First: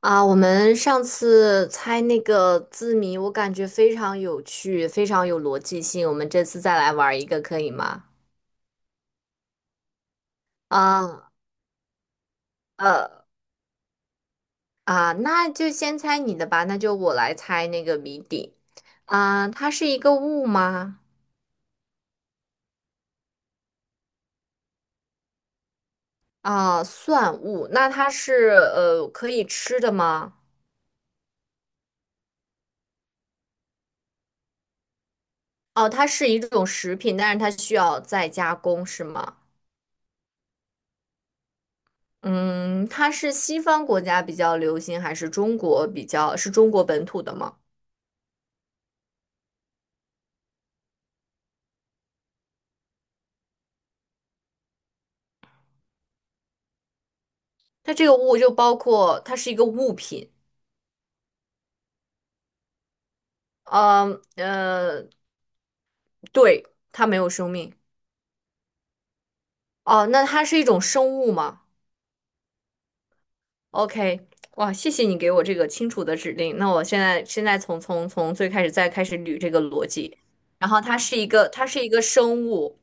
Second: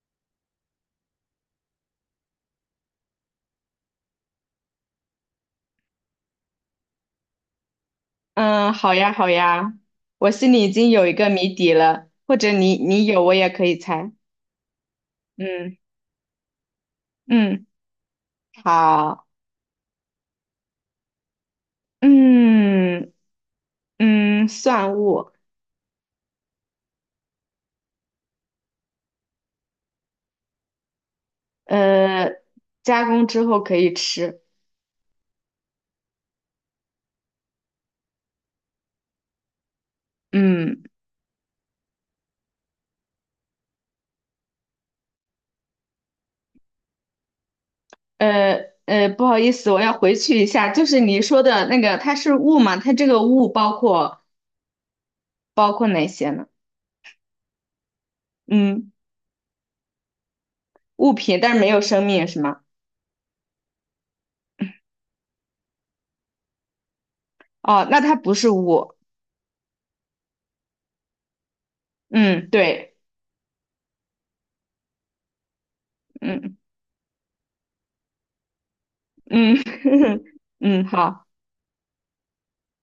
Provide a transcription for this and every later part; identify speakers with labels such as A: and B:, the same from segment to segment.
A: 啊，我们上次猜那个字谜，我感觉非常有趣，非常有逻辑性。我们这次再来玩儿一个，可以吗？
B: 嗯，好呀，好呀，我心里已经有一
A: 啊，
B: 个谜底了，或者你有，
A: 呃，
B: 我也可以猜。
A: 啊，那就
B: 嗯
A: 先猜你的吧，那就我来
B: 嗯，
A: 猜那个谜底。
B: 好，
A: 啊，它是一个物吗？
B: 嗯嗯，蒜物，
A: 啊，算物。那它是可以吃的吗？
B: 呃，加工之后可以吃。
A: 哦，它是一种食品，但是它需要再加工，是吗？
B: 嗯，
A: 嗯，它是西方国家比较流行，还是中国比较，是中国本土的吗？
B: 不好意思，我要回去一下，就是你说的那个，它是物嘛？它这个物包括哪些呢？
A: 它这个物就包
B: 嗯，
A: 括它是一个物品，
B: 物品，但是没有生命是吗？
A: 呃呃，对，它没有生命。
B: 哦，那它不是物。
A: 哦，那它是一种生物吗
B: 嗯，对，
A: ？OK，哇，谢谢你给我这个清楚的指
B: 嗯
A: 令。那我现在从最开始再开始捋这
B: 嗯
A: 个逻辑。然后
B: 嗯，
A: 它是
B: 好。
A: 一个生物，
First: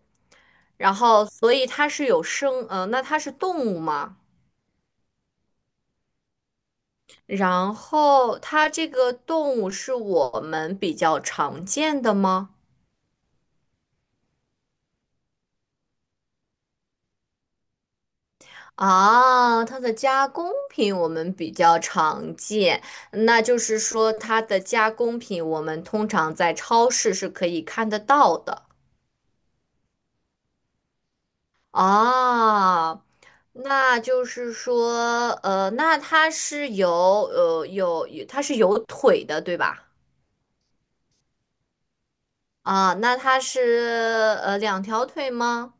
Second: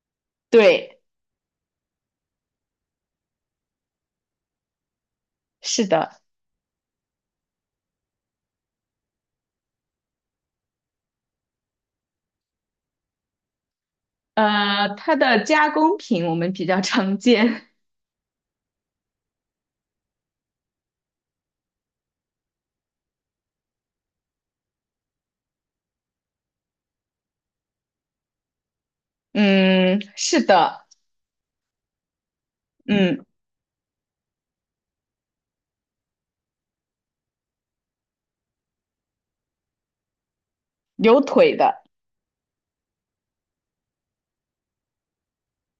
A: 然
B: 对，
A: 后所以它是有生，那它是动物吗？
B: 是的，
A: 然后它这个动物是我们比较常见的吗？
B: 它的加工品我们比较常见。
A: 啊，它的加工品我们比较常见，那就是说它的加工品我们通常在超市是可以看得到的
B: 嗯，是的，
A: 啊。
B: 嗯，
A: 那就是说，那它是有它是有腿的，对吧？
B: 有腿的，
A: 啊，那它是两条腿吗？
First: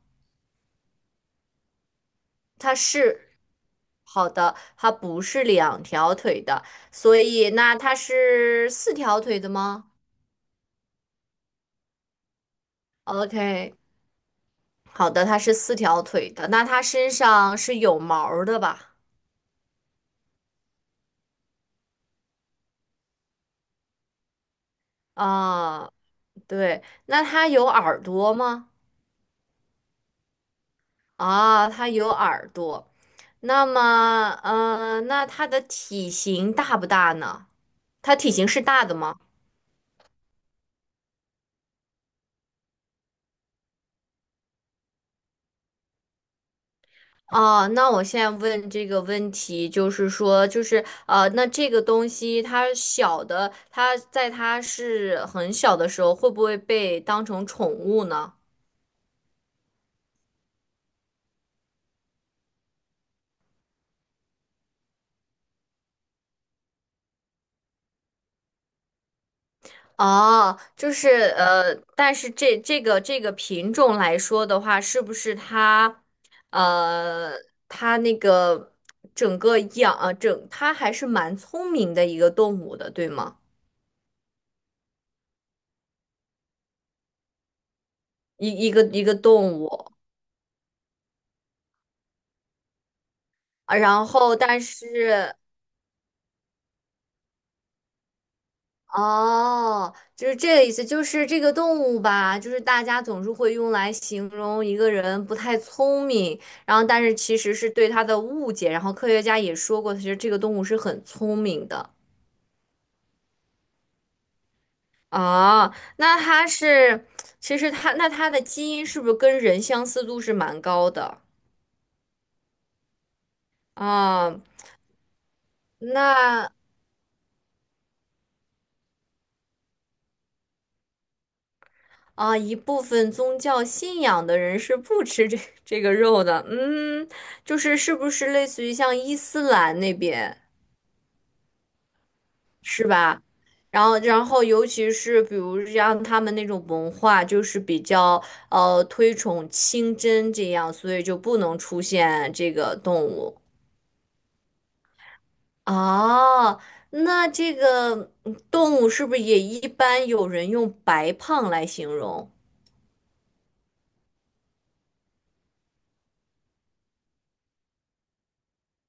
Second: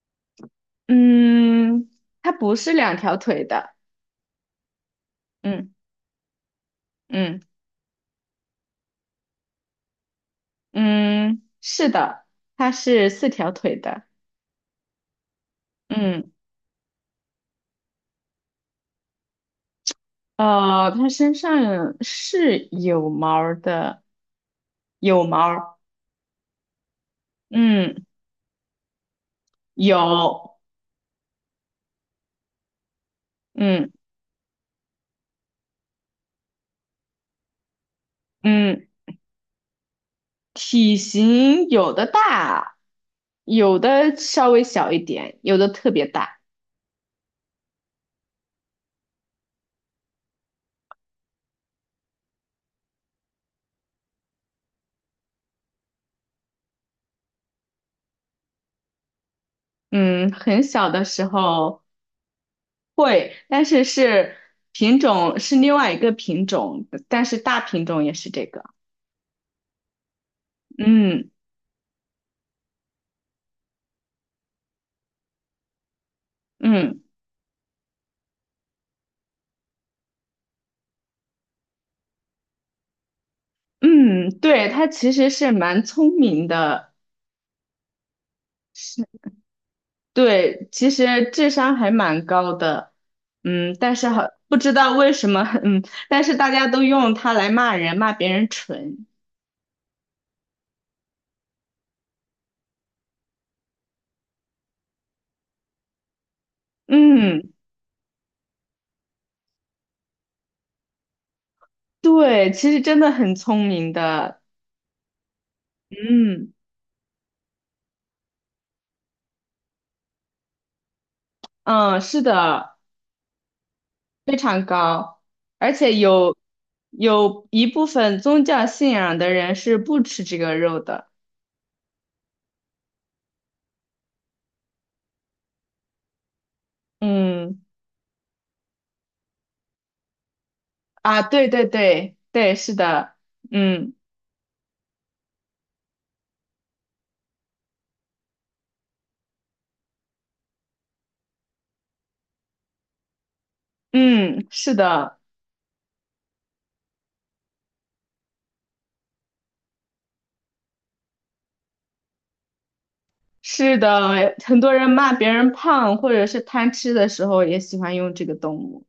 B: 嗯，它不是
A: 它
B: 两条
A: 是，
B: 腿的，
A: 好的，它不是
B: 嗯
A: 两条腿的，所
B: 嗯
A: 以那它是四条腿的吗？
B: 嗯，是的，它是四条
A: OK，
B: 腿的，
A: 好的，它是四条
B: 嗯，
A: 腿的，那它身上是有毛儿的吧？
B: 它身上是有毛儿的，有毛儿
A: 啊，对，那它有耳
B: 嗯，
A: 朵吗？
B: 有，
A: 啊，它有耳朵。那
B: 嗯
A: 么，那它的体型大不大呢？它体型是
B: 嗯。
A: 大的吗？
B: 体型有的大，有的稍微小一点，有的特别大。
A: 啊，那我现在问这个问题，就是说，那这个东西它小的，它在它是很小的时候，会不会被当成宠物呢？
B: 嗯，很小的时候会，但是是品种是另外一个品种，但是大品种也是这个。
A: 哦，
B: 嗯
A: 但是这个这个品种来说的话，是不是它，
B: 嗯
A: 呃，它那个整个养啊，整它还是蛮聪明的一个动物的，对吗？
B: 嗯，对，它其实是蛮聪明的，
A: 一一
B: 是，
A: 个动物，
B: 对，其实智商还蛮高的。嗯，
A: 啊
B: 但
A: 然
B: 是好，
A: 后
B: 不
A: 但
B: 知道为什
A: 是
B: 么，嗯，但是大家都用它来骂人，骂别人蠢。
A: 哦，就是这个意思，就是这个动物吧，就是大家总是会用来形容一个人不太聪明，然后但是其
B: 嗯。
A: 实是对它的误解，然后科学家也说过，其实这个动物是很聪明的。
B: 对，其实真的很聪明的，
A: 哦，那它
B: 嗯，
A: 是，其实它那它的基因是不是跟人相似度是蛮高的
B: 嗯，是的，非
A: 啊？
B: 常高，而且有
A: 那
B: 有一部分宗教信仰的人是不吃这个肉的，
A: 啊，一部分宗教信仰的人是不吃这个肉的，嗯，就
B: 嗯，
A: 是是不是类似于像伊斯兰那边？
B: 啊，对对对对，是
A: 是
B: 的，
A: 吧？然
B: 嗯
A: 后，然后，尤其是比如像他们那种文化，就是比较推崇清真这样，所以就不能出现这个动物。
B: 嗯，是的，
A: 啊。那这个嗯动物是不是也一般有人用白胖来形容？
B: 是的，很多人骂别人胖或者是贪吃的时候也喜欢用这个动物，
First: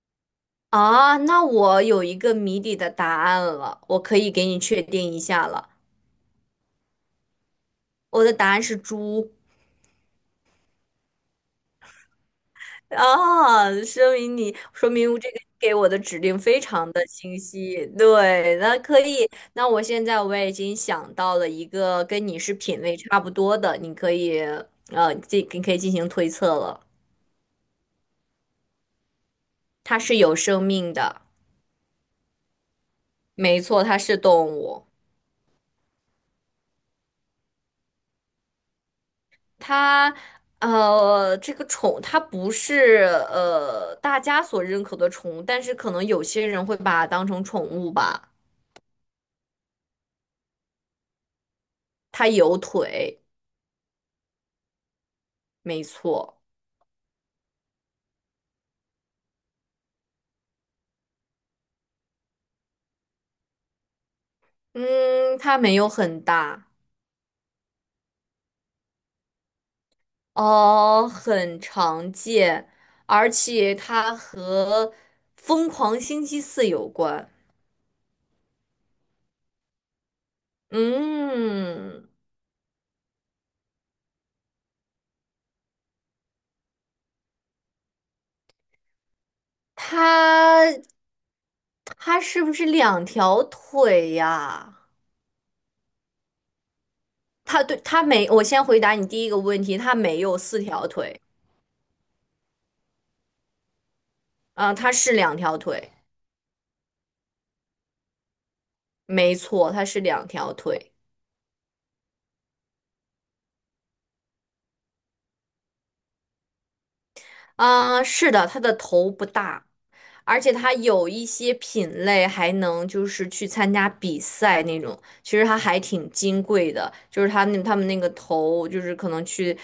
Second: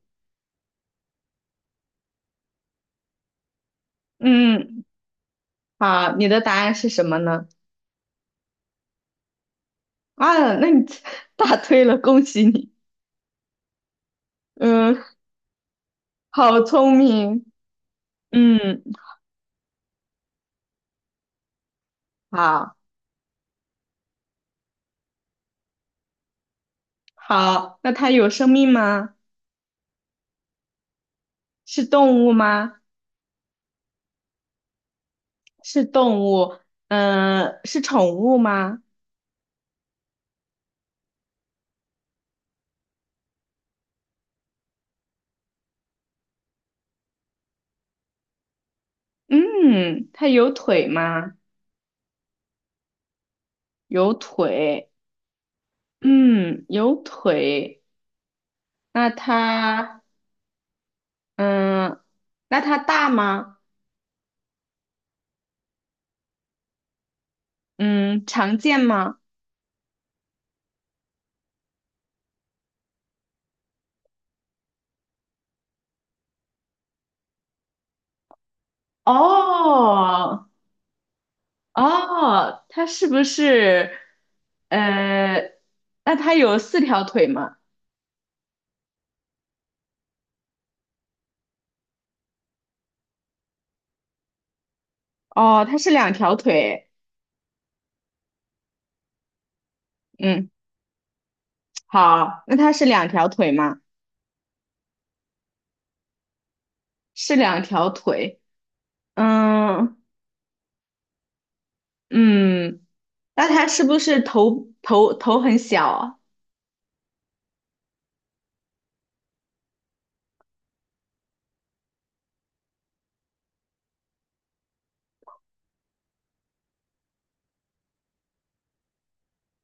A: 啊，那我有一个谜底的答案了，我可以给你确
B: 嗯，
A: 定一下了，
B: 好，你的答案是什么呢？
A: 我的答案是猪。
B: 啊，那你 答对了，恭喜你，
A: 啊，说明你说
B: 嗯。
A: 明这个给我的指令
B: 好
A: 非常
B: 聪
A: 的清
B: 明，
A: 晰。对，那
B: 嗯，
A: 可以，那我现在我也已经想到了一个跟你是
B: 好，
A: 品味差不多的，你可以你可以进行推测了。
B: 好，那它有生命吗？
A: 它是有生命的，
B: 是动物吗？
A: 没错，它是动物。
B: 是动物，嗯、是宠物吗？
A: 它这个宠它不是大家所认可的宠物，但是可能有些人会把它当成宠物吧。
B: 嗯，它有腿吗？
A: 它有腿，
B: 有腿，
A: 没错。
B: 嗯，有腿。那它，嗯，那它大吗？
A: 嗯，它没有很大，
B: 嗯，常见吗？
A: 哦，很常见，而且它和《疯狂星期四》有关。
B: 哦，
A: 嗯，
B: 哦，它是不是，呃，那它有四条腿吗？
A: 它它是不是两条腿呀？
B: 哦，它是两条腿。
A: 它对它没，我先回答你第一个问题，它没有
B: 嗯，
A: 四条腿，
B: 好，那它是两条腿吗？
A: 啊、它是两条腿，
B: 是两条腿。
A: 没错，它
B: 嗯
A: 是两条腿。
B: 嗯，那它是不是头很小啊
A: 啊，是的，它的头不大，而且它有一些品类还能就是去参加比赛那种，其实它还挺金贵的，就是它那他们那个头就是可能去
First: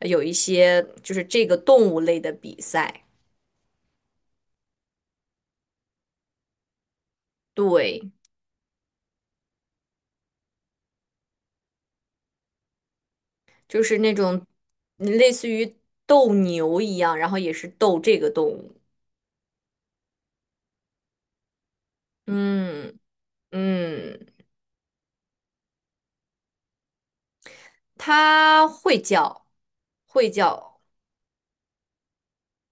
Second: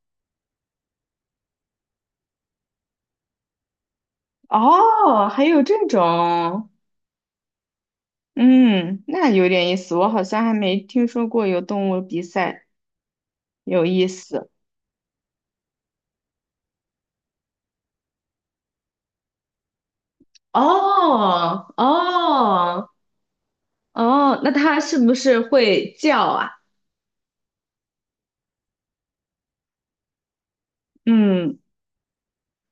A: 有一些就是这个动物类的比赛，
B: 哦，还有这种，
A: 对，
B: 嗯，那有点意思，我好像还没听说过有动物比赛，
A: 就
B: 有
A: 是
B: 意
A: 那种
B: 思。
A: 类似于斗牛一样，然后也是斗这个动物，
B: 哦哦
A: 嗯嗯，
B: 哦，那它是不是会叫啊？
A: 它会叫，会叫。
B: 嗯。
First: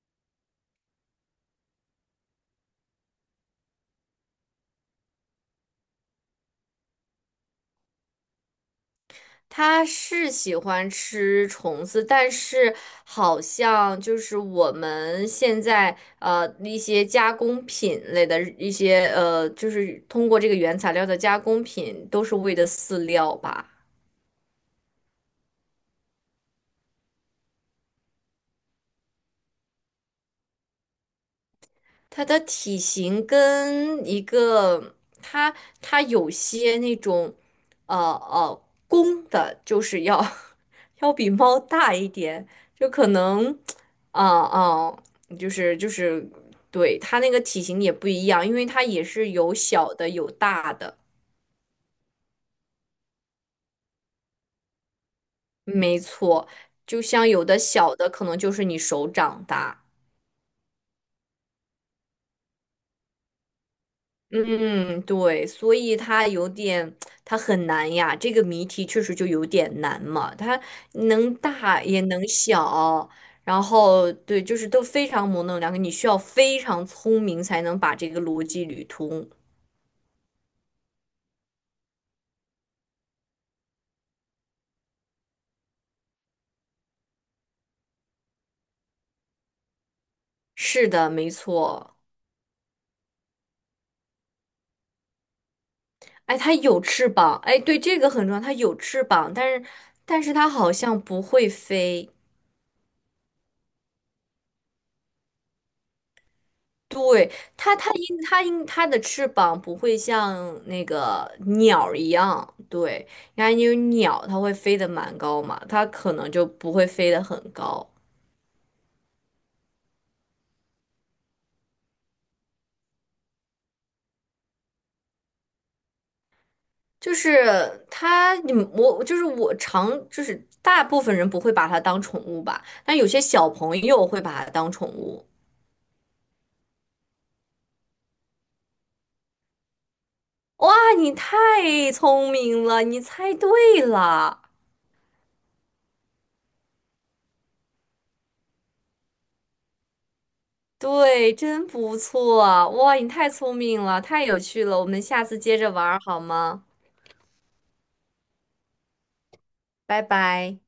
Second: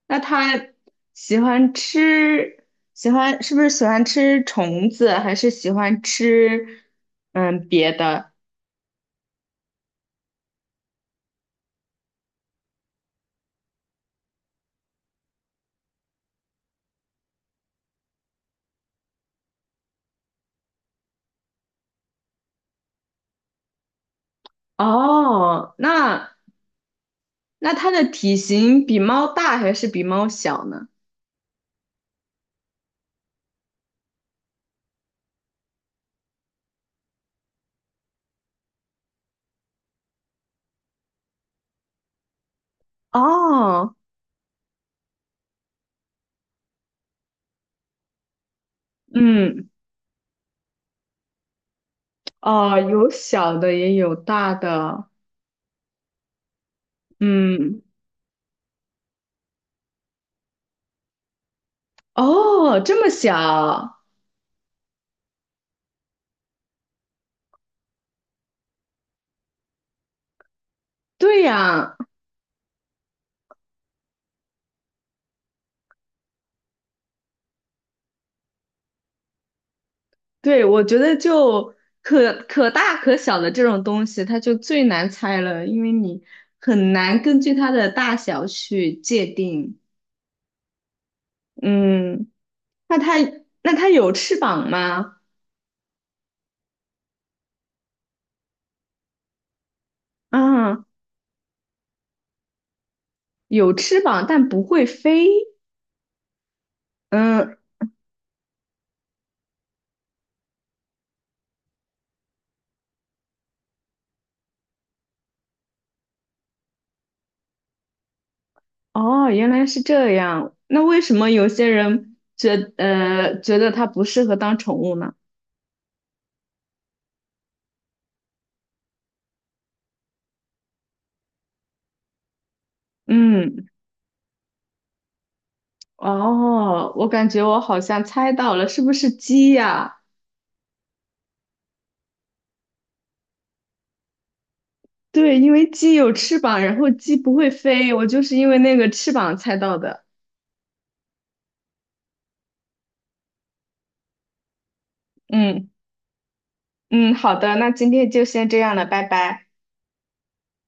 B: 那它喜欢吃，喜欢是不是喜欢吃虫子，还是喜欢吃嗯别的？
A: 他是喜欢吃虫子，但是好像就是我们现在一些加工品类的一些就是通过这个原材料的加工品都是喂的饲料吧。
B: 哦，那那它的体型比猫大还是比猫小呢？
A: 它的体型跟一个它它有些那种呃呃公的，就是要 要比猫大一点，就可能
B: 哦，
A: 啊啊、就是对它那个体型也不一样，因为它也是有
B: 嗯，
A: 小的有大的，
B: 哦，有小的也有大的，
A: 没错，就像有的
B: 嗯，
A: 小的可能就是你手掌大。
B: 哦，这么小，
A: 嗯，对，所以它有点，它很难呀。这个谜题确实就有点难嘛，它能
B: 对
A: 大
B: 呀。
A: 也能小，然后对，就是都非常模棱两可，你需要非常聪明才能把这个逻辑捋通。
B: 对，我觉得就可大可小的这种东西，它就最难猜了，因为你很难根据它的大小去界定。
A: 是的，没错。
B: 嗯，那它那它有翅膀吗？
A: 哎，它有翅膀，哎，对，这个很重要，它有翅膀，但是它好
B: 啊，
A: 像不会飞。
B: 有翅膀，但不会飞。
A: 对，
B: 嗯，
A: 它，它因它因它的翅膀不会像那个鸟儿一样，对，你看因为鸟它会飞得蛮高嘛，它可能就不会飞得很高。
B: 哦，原来是这样。那为什么有些人觉得它不适合当宠物呢？
A: 就是它，你我就是我常就是大部分人不会把它当宠物吧，但有些小
B: 嗯，
A: 朋友会把它当宠物。
B: 哦，我感觉我好像猜到了，是不是鸡呀？
A: 哇，你太聪明了，你猜对了。
B: 对，因为鸡有翅膀，然后鸡不会飞，我就是因为那个翅膀猜到的。
A: 对，真不错啊！哇，你太聪明了，太有趣了，我们下次接
B: 嗯
A: 着玩儿好吗？
B: 嗯，好的，那今天就先这样了，拜拜。
A: 拜拜。